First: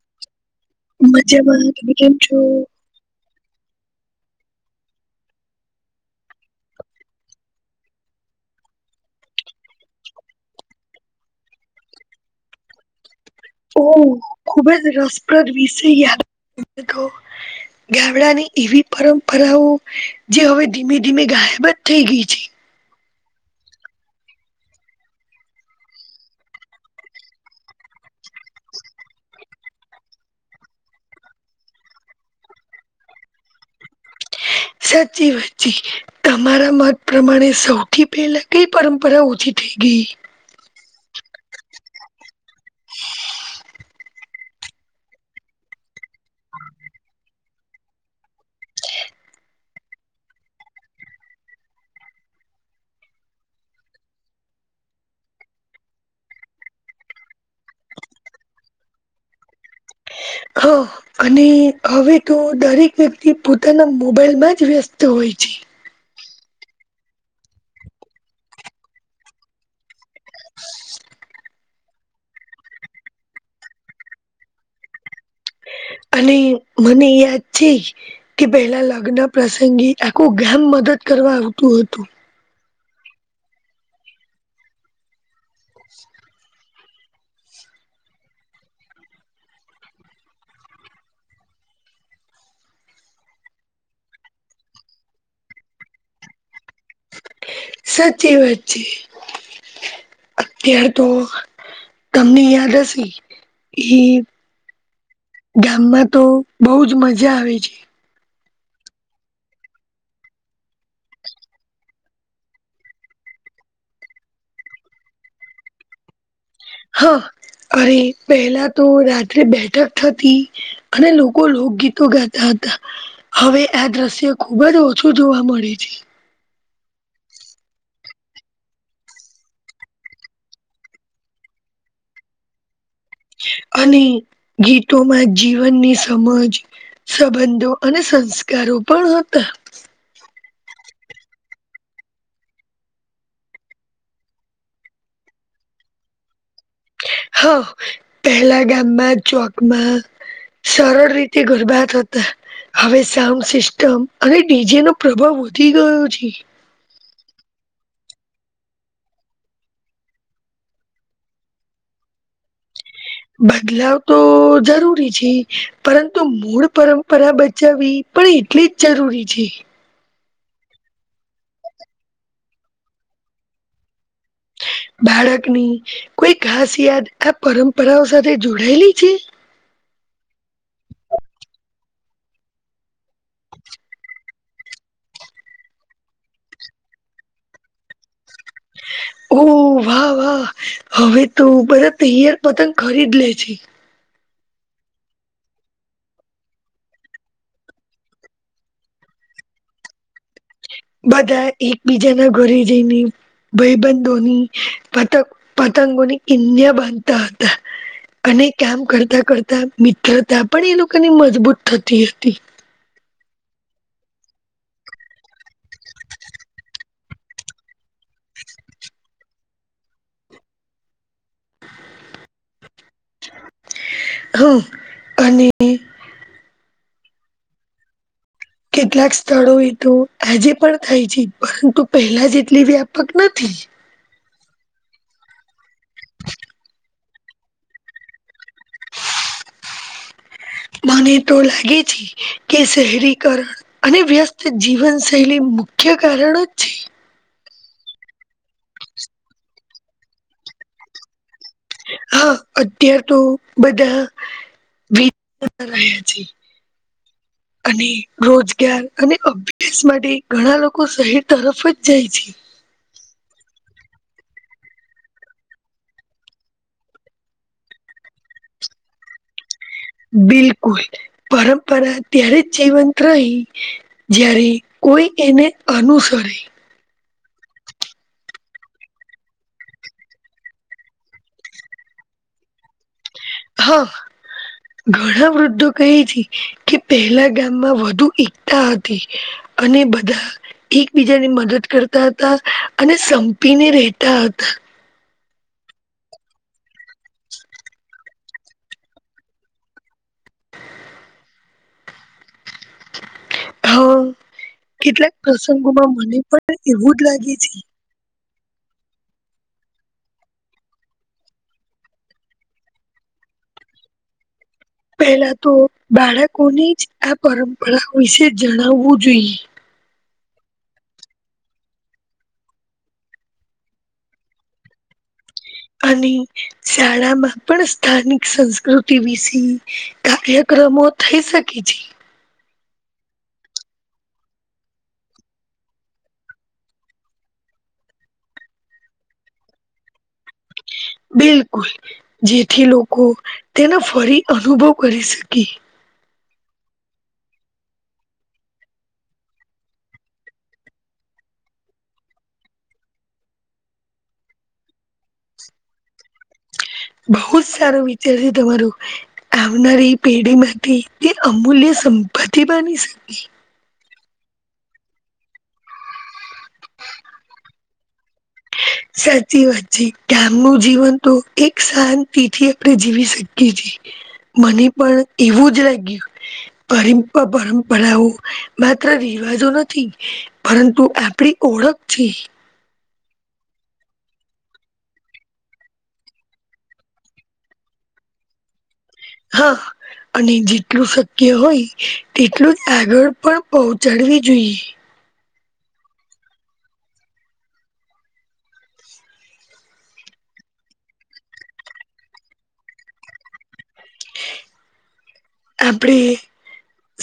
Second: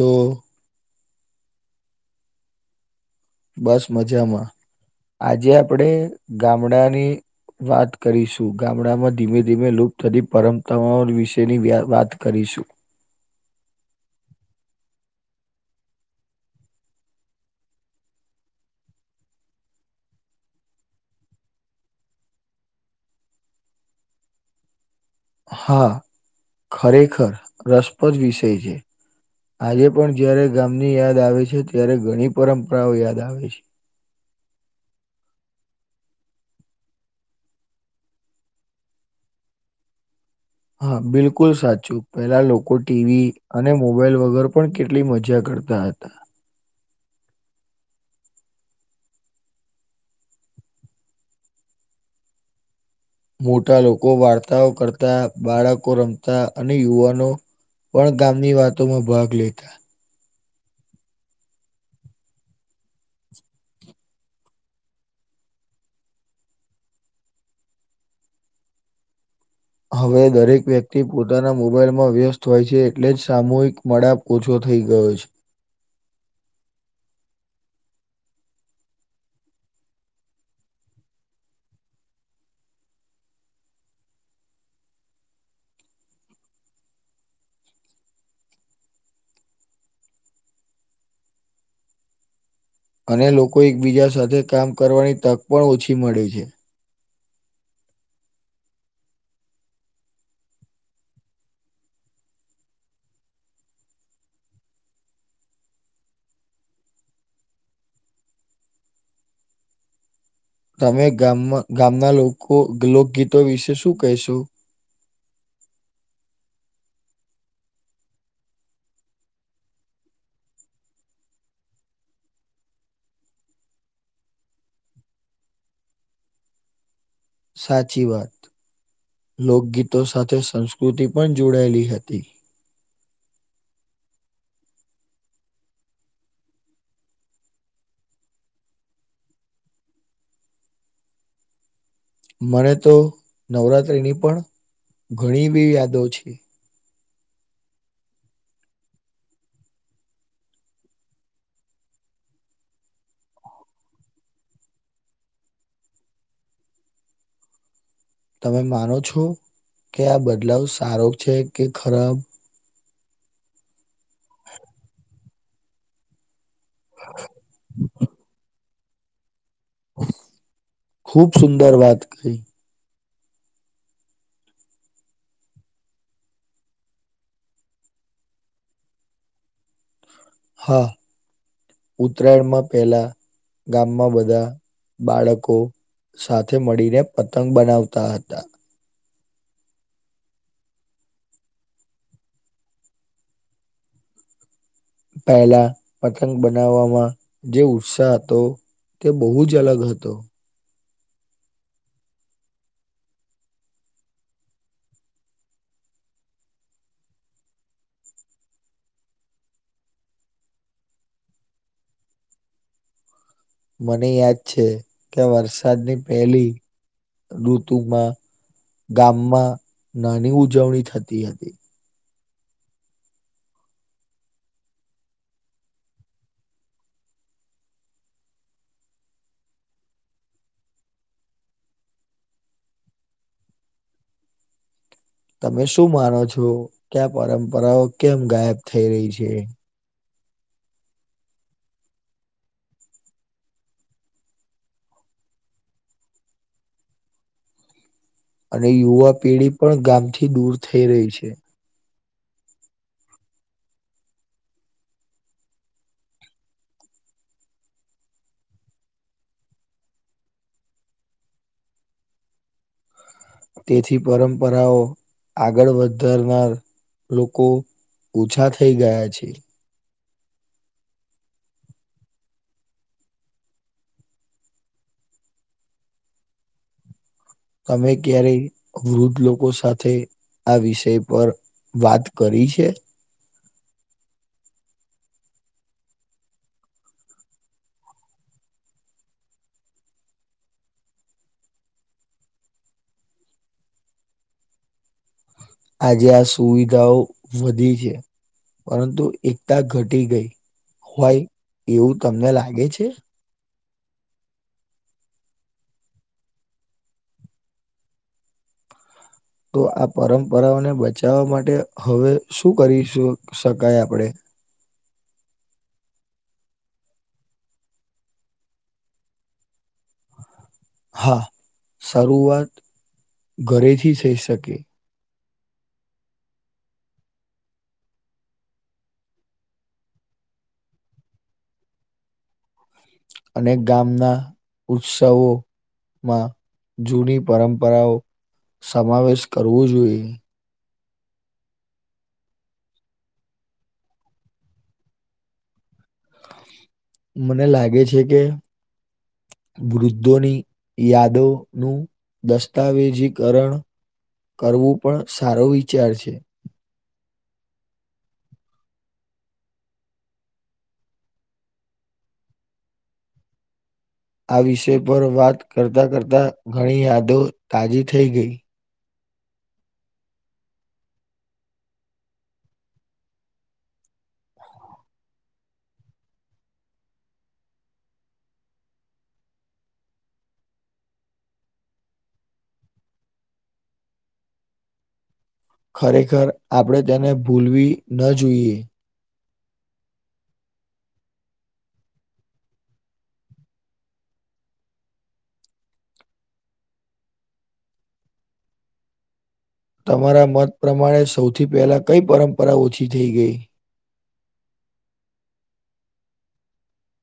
લો મજામાં તમે કેમ છો? બસ મજામાં આજે આપડે ગામડાની વાત કરીશું ગામડામાં ધીમે ધીમે લુપ્ત થતી પરંપરાઓ વિશેની વાત કરીશું. ઓહ ખુબ જ રસપ્રદ વિષય યાદ તો ગામડાની એવી પરંપરાઓ જે હવે ધીમે ધીમે ગાયબ જ થઈ ગઈ છે. હા ખરેખર રસપ્રદ વિષય છે. આજે પણ જયારે ગામની યાદ આવે છે ત્યારે ઘણી પરંપરાઓ યાદ આવે છે. સાચી વાત છે. તમારા મત પ્રમાણે સૌથી પહેલા કઈ પરંપરા ઓછી થઈ ગઈ. હા બિલકુલ સાચું પેલા લોકો ટીવી અને મોબાઈલ વગર પણ કેટલી મજા કરતા. ત હતા મોટા લોકો વાર્તાઓ કરતા બાળકો રમતા અને યુવાનો પણ ગામની વાતોમાં ભાગ લેતા હા. અને હવે તો દરેક વ્યક્તિ પોતાના મોબાઈલમાં જ વ્યસ્ત હોય છે‌. હવે દરેક વ્યક્તિ પોતાના મોબાઈલ માં વ્યસ્ત હોય છે એટલે જ સામૂહિક મડા ઓછો થઈ ગયો છે. અને મને યાદ છે કે પહેલા લગ્ન પ્રસંગે આખું ગેમ મદદ કરવા આવતું હતું અને લોકો એકબીજા સાથે કામ કરવાની તક પણ ઓછી મળે છે. સાચી વાત છે અત્યાર તો તમને યાદ હશે એ ગામમાં તો બહુ જ મજા આવે છે. તમે ગામમાં ગામના લોકો લોકગીતો વિશે શું કહેશુ? હા અરે પહેલા તો રાત્રે બેઠક થતી. અને લોકો લોકગીતો ગાતા હતા. હવે આ દ્રશ્ય ખુબ જ ઓછું જોવા મળે છે. સાચી વાત લોકગીતો સાથે સંસ્કૃતિ પણ જોડાયેલી હતી. અને ગીતોમાં જીવનની સમજ સંબંધો અને સંસ્કારો પણ હતા. મને તો નવરાત્રીની પણ ઘણી બી યાદો છે. હા પહેલા ગામમાં ચોકમાં સરળ રીતે ગુરબા થતા. હવે સાઉન્ડ સિસ્ટમ અને ડીજે નો પ્રભાવ વધી ગયો છે. તમે માનો છો કે આ બદલાવ સારો છે કે ખરાબ, બદલાવ તો જરૂરી છે પરંતુ મૂળ પરંપરા બચાવવી પણ એટલી જ જરૂરી છે. ખુબ સુંદર વાત કરીઈ‌ બાળકની કોઈ ખાસ યાદ આ પરંપરાઓ સાથે જોડાયેલી છે. હા ઉતરાયણમાં પેલા ગામમાં બધા. બાળકો સાથે મળીને પતંગ બનાવતા હતા. ઓહ વાહ વાહ હવે તો બધા તૈયાર પતંગ ખરીદ લે છે. પહેલા પતંગ બનાવવામાં જે ઉત્સાહ હતો. તે બહુ જ અલગ હતો. બધા એકબીજા ના ઘરે જઈને. ભબંધોની પતંગ પતંગોની કિન્યા બંધતા હતા. અને કામ કરતા કરતા મિત્રતા પણ એ લોકોની મજબૂત થતી હતી. મને યાદ છે કે વરસાદની પેલી. ઋતુમાં ગામમાં નાની ઉજવણી થતી હતી. હમ અને. કેટલાક સ્થળો એ તો આજે પણ થાય છે પરંતુ પહેલા જે એટલી વ્યાપક નથી. તમે શું માનો છો ક્યા પરંપરાઓ કેમ ગાયબ થઈ રહી છે. મને તો લાગે છે કે શહેરીકરણ. અને વ્યસ્ત જીવનશૈલી મુખ્ય કારણો જ છે. અને યુવા પેઢી પણ ગામથી દૂર થઈ રહી છે. હા અત્યાર તો બધા. વ રહ્યા છે. [unintelligible] [inaudible] [inaudible] અને રોજગાર અને અભ્યાસ માટે ઘણા લોકો શહેર તરફ જ જાય છે. તેથી પરંપરાઓ આગળ વધારનાર. લોકો ઓછા થઈ ગયા છે. બિલકુલ પરંપરા ત્યારે જ જીવંત રહી. જ્યારે કોઈ એને અનુસરે. તમે ક્યારેય વૃદ્ધ લોકો સાથે. આ વિષય પર વાત કરી છે. હા. ઘણા વૃદ્ધો કહે છે કે પહેલા ગામમાં વધુ એકતા હતી. અને બધા. એકબીજાની મદદ કરતા હતા અને સંપીને રહેતા હતા. આજે આ સુવિધાઓ વધી છે. પરંતુ એકતા ઘટી ગઈ હોય એવું તમને લાગે છે. હા કેટલાક પ્રસંગોમાં મને પણ એવું જ લાગે છે. તો આ પરંપરાઓને બચાવવા માટે હવે શું કરી શું શકાય આપણે. પહેલા તો બાળકોની જ આ પરંપરા વિશે જણાવવું જોઈએ. હા સારું વાત ઘરેથી થઈ શકે. અને શાળામાં પણ સ્થાનિક સંસ્કૃતિ વિશે કાર્યક્રમો. થઈ શકે છી. અને ગામના ઉત્સવો. માં જૂની પરંપરાઓ સમાવેશ કરવો જોઈએ. બિલકુલ જેથી લોકો તેનો ફરી અનુભવ કરી શકે. મને લાગે છે કે. વૃદ્ધોની યાદો નું દસ્તાવેજીકરણ કરવું પણ સારો વિચાર છે. બહુ જ સારો વિચાર છે તમારું. આવનારી પેઢીમાંથી તે અમૂલ્ય સંપત્તિ બની શકે. આ વિષય પર વાત કરતા કરતા ઘણી યાદો તાજી થઈ ગઈ. સાચી વાત છે ગામનું જીવન તો એક શાંતિથી આપણે જીવી શકીએ છીએ. મને પણ એવું જ લાગ્યું. પરપ પરંપરાઓ માત્ર રિવાજો નથી. પરંતુ આપડી ઓળખ છે ખરેખર આપણેે તેને ભૂલવી ન જોઈએ. હા. અને જેટલું શક્ય હોય તેટલું જ આગળ પણ પહોંચાડવી જોઈએ તમારા મત પ્રમાણે સૌથી પહેલા કઈ પરંપરા ઓછી થઈ ગઈ. [inaudible] [inaudible] આપડે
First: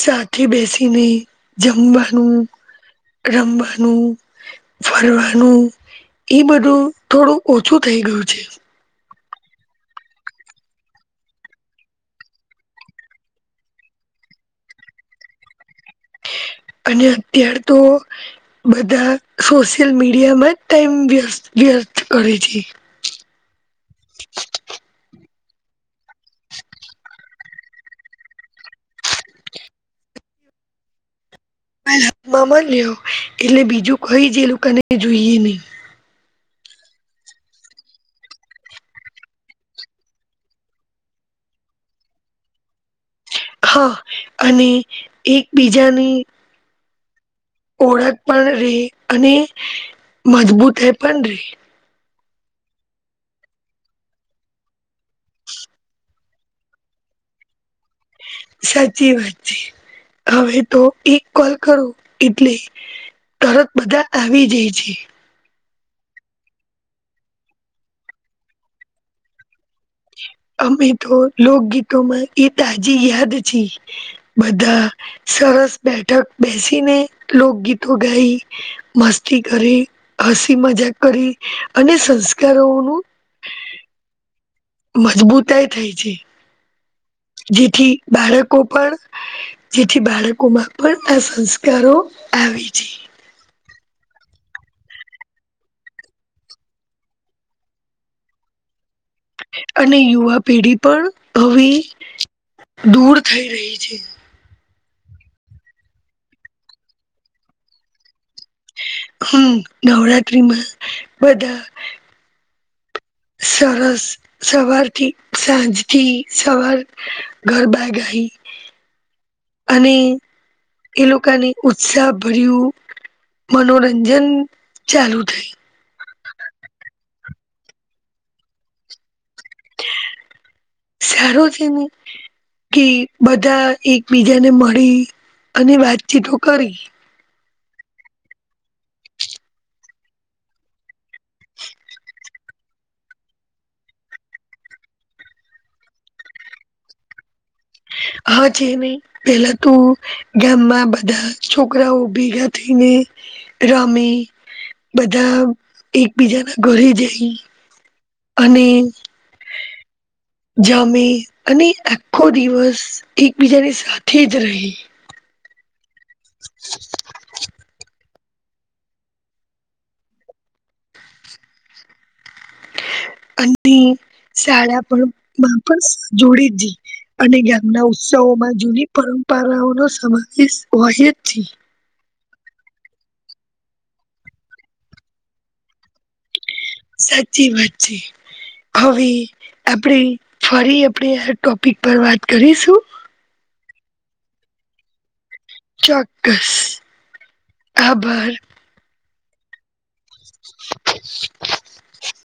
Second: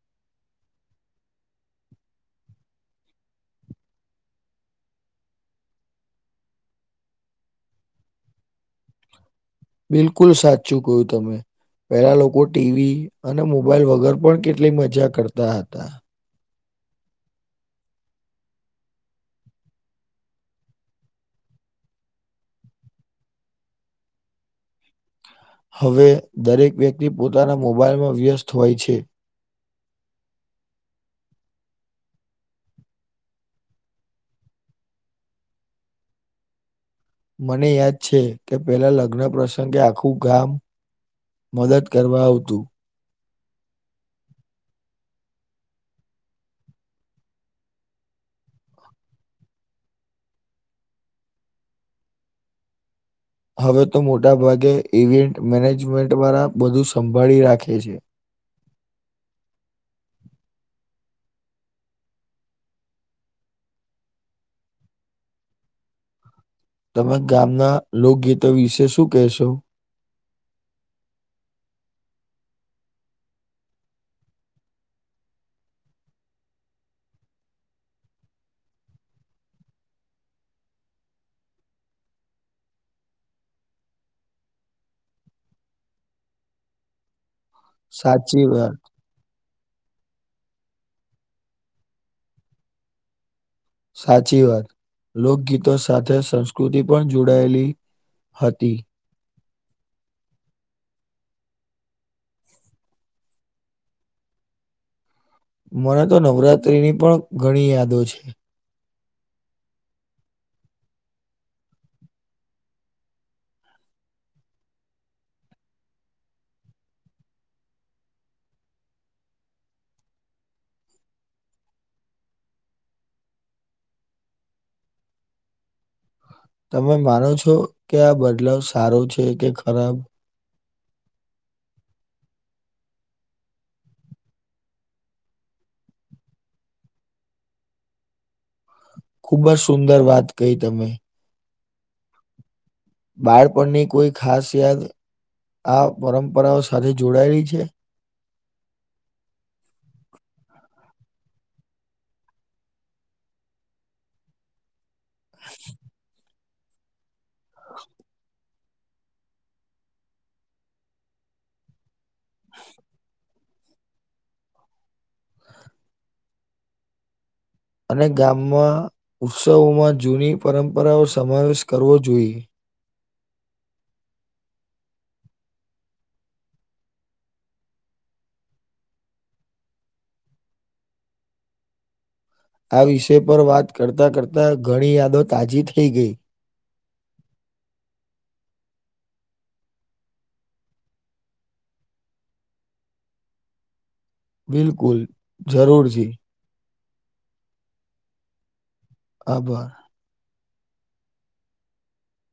સાથે બેસીને જમવાનું રમવાનું ફરવાનું એ બધું થોડું ઓછું થઈ ગયું છે. બિલકુલ સાચું કો તમે. પેલા લોકો ટી વી અને મોબાઈલ વગર પણ કેટલીક મજા કરતા હતા. અને અત્યાર તો બધા સોશિયલ મીડિયામાં જ ટાઈમ વ્યસ્ વ્યર્થ કરે છે. [inaudible] હવે દરેક વ્યક્તિ પોતાના મોબાઈલમાં વ્યસ્ત હોય છે. મામા લ્યો, એટલે બીજું કઈ જ એ લોકોકાને જોઈએ નહી. મને યાદ છે કે પેલા લગ્ન પ્રસંગે આખું ગામ મદદ કરવા આવતું. હા, અને એકબીજાની ઓળખ પણ રે અને મજબૂતાઈ પણ રે. હવે તો મોટા ભાગે ઇવેન્ટ મેનેજમેન્ટ વાળા બધું સંભાળી રાખે છે. સાચી વાત છે. હવે તો એક કોલ કરો એટલે તરત બધા આવી જય છે. તમે ગામના લોકગીતો વિશે શું કેહેશો? અમે તો લોકગીતોમાં ઈ તાજી યાદ છે. બધા સરસ બેઠક બેસીને, લોકગીતો ગાઈ મસ્તી કરી, હસી મજાક કરી અને સંસ્કારોનું મજબૂતાય થાય છે, જેથી સાચી બાળકો વાત, પણ જેથી બાળકોમાં પણ આ સંસ્કારો આવે છે. સાચી વાત. લોકગીતો સાથે સંસ્કૃતિ પણ જોડાયલી હતી. અને યુવા પેઢી પણ હવે, દૂર થઈ રહી છે. મને તો નવરાત્રી ની પણ ઘણી યાદો છે. [unintelligible] નવરાત્રીમાં બધા સરસ. સવારથી, સાંજથી સવાર, ગરબા ગાઈ. અને એ લોકાની ઉત્સાહ ભર્યું મનોરંજન ચાલુ થઈ. તમે માનો છો કે આ બદલાવ સારો છે કે ખરાબ? સારો છે ને. કે બધા એકબીજાને મળી અને વાતચીતો કરી. ખુબ જ સુંદર વાત કહી તમે. બાળપણની કોઈ ખાસ યાદ, આ પરંપરાઓ સાથે જોડાયેલી છે? હા છે ને. પેલા તો ગેમમાં બધા છોકરાઓ ભેગા થઈને રમે, બધા એકબીજાના ઘરે જઈ. હ અને, જમી અને આખો દિવસ એકબીજાની સાથે જ રહી. [inaudible] અને ગામમાં, ઉત્સવોમાં જૂની પરંપરાઓ સમાવેશ કરવો જોઈ. અને શાળા પણ મા પણ જોડ જ જઈ. અને જ્ઞાનના ઉત્સવોમાં જૂની પરંપરાઓ નો સમાવેશ હોય જ છી. આ વિષય પર વાત કરતા કરતા, ઘણી યાદો તાજી થઈ ગઈ. સાચી વાત છે. હવે આપણે ફરી આપણે આ ટોપિક પર વાત કરીશું? બિલકુલ. જરૂરથી. ચોક્કસ, આભાર. આભાર. [inaudible]